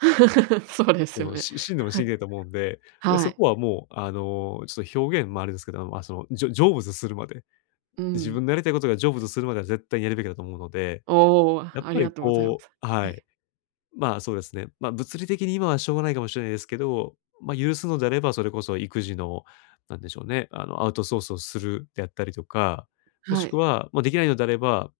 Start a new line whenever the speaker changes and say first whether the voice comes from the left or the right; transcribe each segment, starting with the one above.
right: そうで
left: そ
right: すよ
left: の
right: ね。
left: し死んでも死
right: は
left: に
right: い、
left: きれないと思うんで、で、
right: は
left: そ
right: い。
left: こはもう、あの、ちょと表現もあれですけど、ま、その、じょ成仏するまで、
right: う
left: 自分
right: ん。
left: のやりたいことが成就するまでは絶対にやるべきだと思うので、
right: おお、
left: やっ
right: あ
left: ぱ
right: りが
left: り
right: とうございま
left: こ
right: す。
left: うは
right: はい。
left: い、ま、そうですね、ま、物理的に今はしょうがないかもしれないですけど、ま、許すのであればそれこそ育児のなんでしょうね、あの、アウトソースをするであったりとか、も
right: は
left: しく
right: い。
left: は、ま、できないのであれば、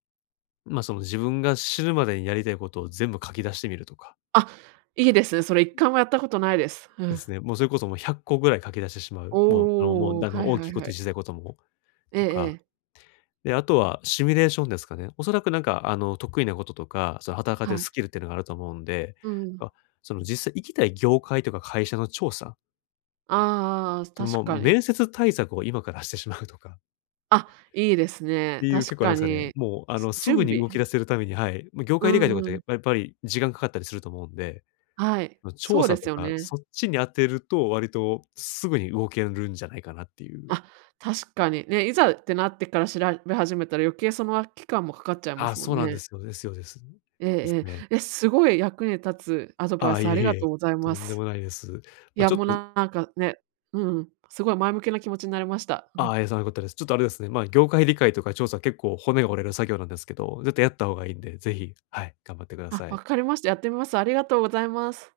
left: ま、その自分が死ぬまでにやりたいことを全部書き出してみるとか。
right: あ、いいですね。それ一
left: うん。
right: 回もやったことないです。う
left: で
right: ん。
left: すね。もうそれこそもう100個ぐらい書き出してしまう。もう、あの、もう、
right: おお、
left: あの
right: はい
left: 大
right: は
left: きい
right: い
left: こ
right: は
left: と
right: い。
left: 小さいことも、
right: え
left: と
right: え
left: か、
right: ええ。
left: で、あとはシミュレーションですかね。おそらくなんか、あの、得意なこととか、その働かれて
right: はい。
left: スキルっていうのがあると思うんで、
right: うんうん。
left: ま、その実際行きたい業界とか会社の調査
right: ああああああ、
left: それも
right: 確
left: う
right: かに。
left: 面接対策を今からしてしまうとか。
right: あ、いいですね。
left: ていう結
right: 確
left: 構な
right: か
left: んですかね、
right: に、
left: もう、あ
right: す
left: の、す
right: 準
left: ぐに
right: 備
left: 動き
right: う
left: 出
right: ん。
left: せるために、はい、ま、業
right: う
left: 界理解とかっ
right: んう
left: て
right: ん。
left: やっぱり時間かかったりすると思うんで、
right: はい、
left: ま、調
right: そうで
left: 査と
right: すよ
left: か、
right: ね。
left: そっちに当てると、割とすぐに動けるんじゃないかなっていう。
right: あ、確かに、ね、いざってなってから調べ始めたら余計その、あ期間もかかっちゃいま
left: あ、
right: すも
left: そ
right: ん
left: うなんで
right: ね。
left: すよですよです。
right: え
left: です
right: ええ
left: ね。
right: え。え、すごい役に立つアドバイ
left: あ、
right: ス
left: いえ
right: あり
left: い
right: が
left: え、
right: とうござい
left: と
right: ま
left: んで
right: す。
left: もないです。
right: い
left: ま、
right: や、
left: ちょっ
right: もう
left: と
right: なんかね、うん、すごい前向きな気持ちになりました。う
left: ああ、
right: ん。
left: じゃあよかったです。ちょっとあれですね、ま、業界理解とか調査、結構骨折れる作業なんですけど、絶対やった方がいいんで、ぜひ、はい、頑張ってくだ
right: あ、
left: さ
right: 分
left: い。
right: かりました。やってみます。ありがとうございます。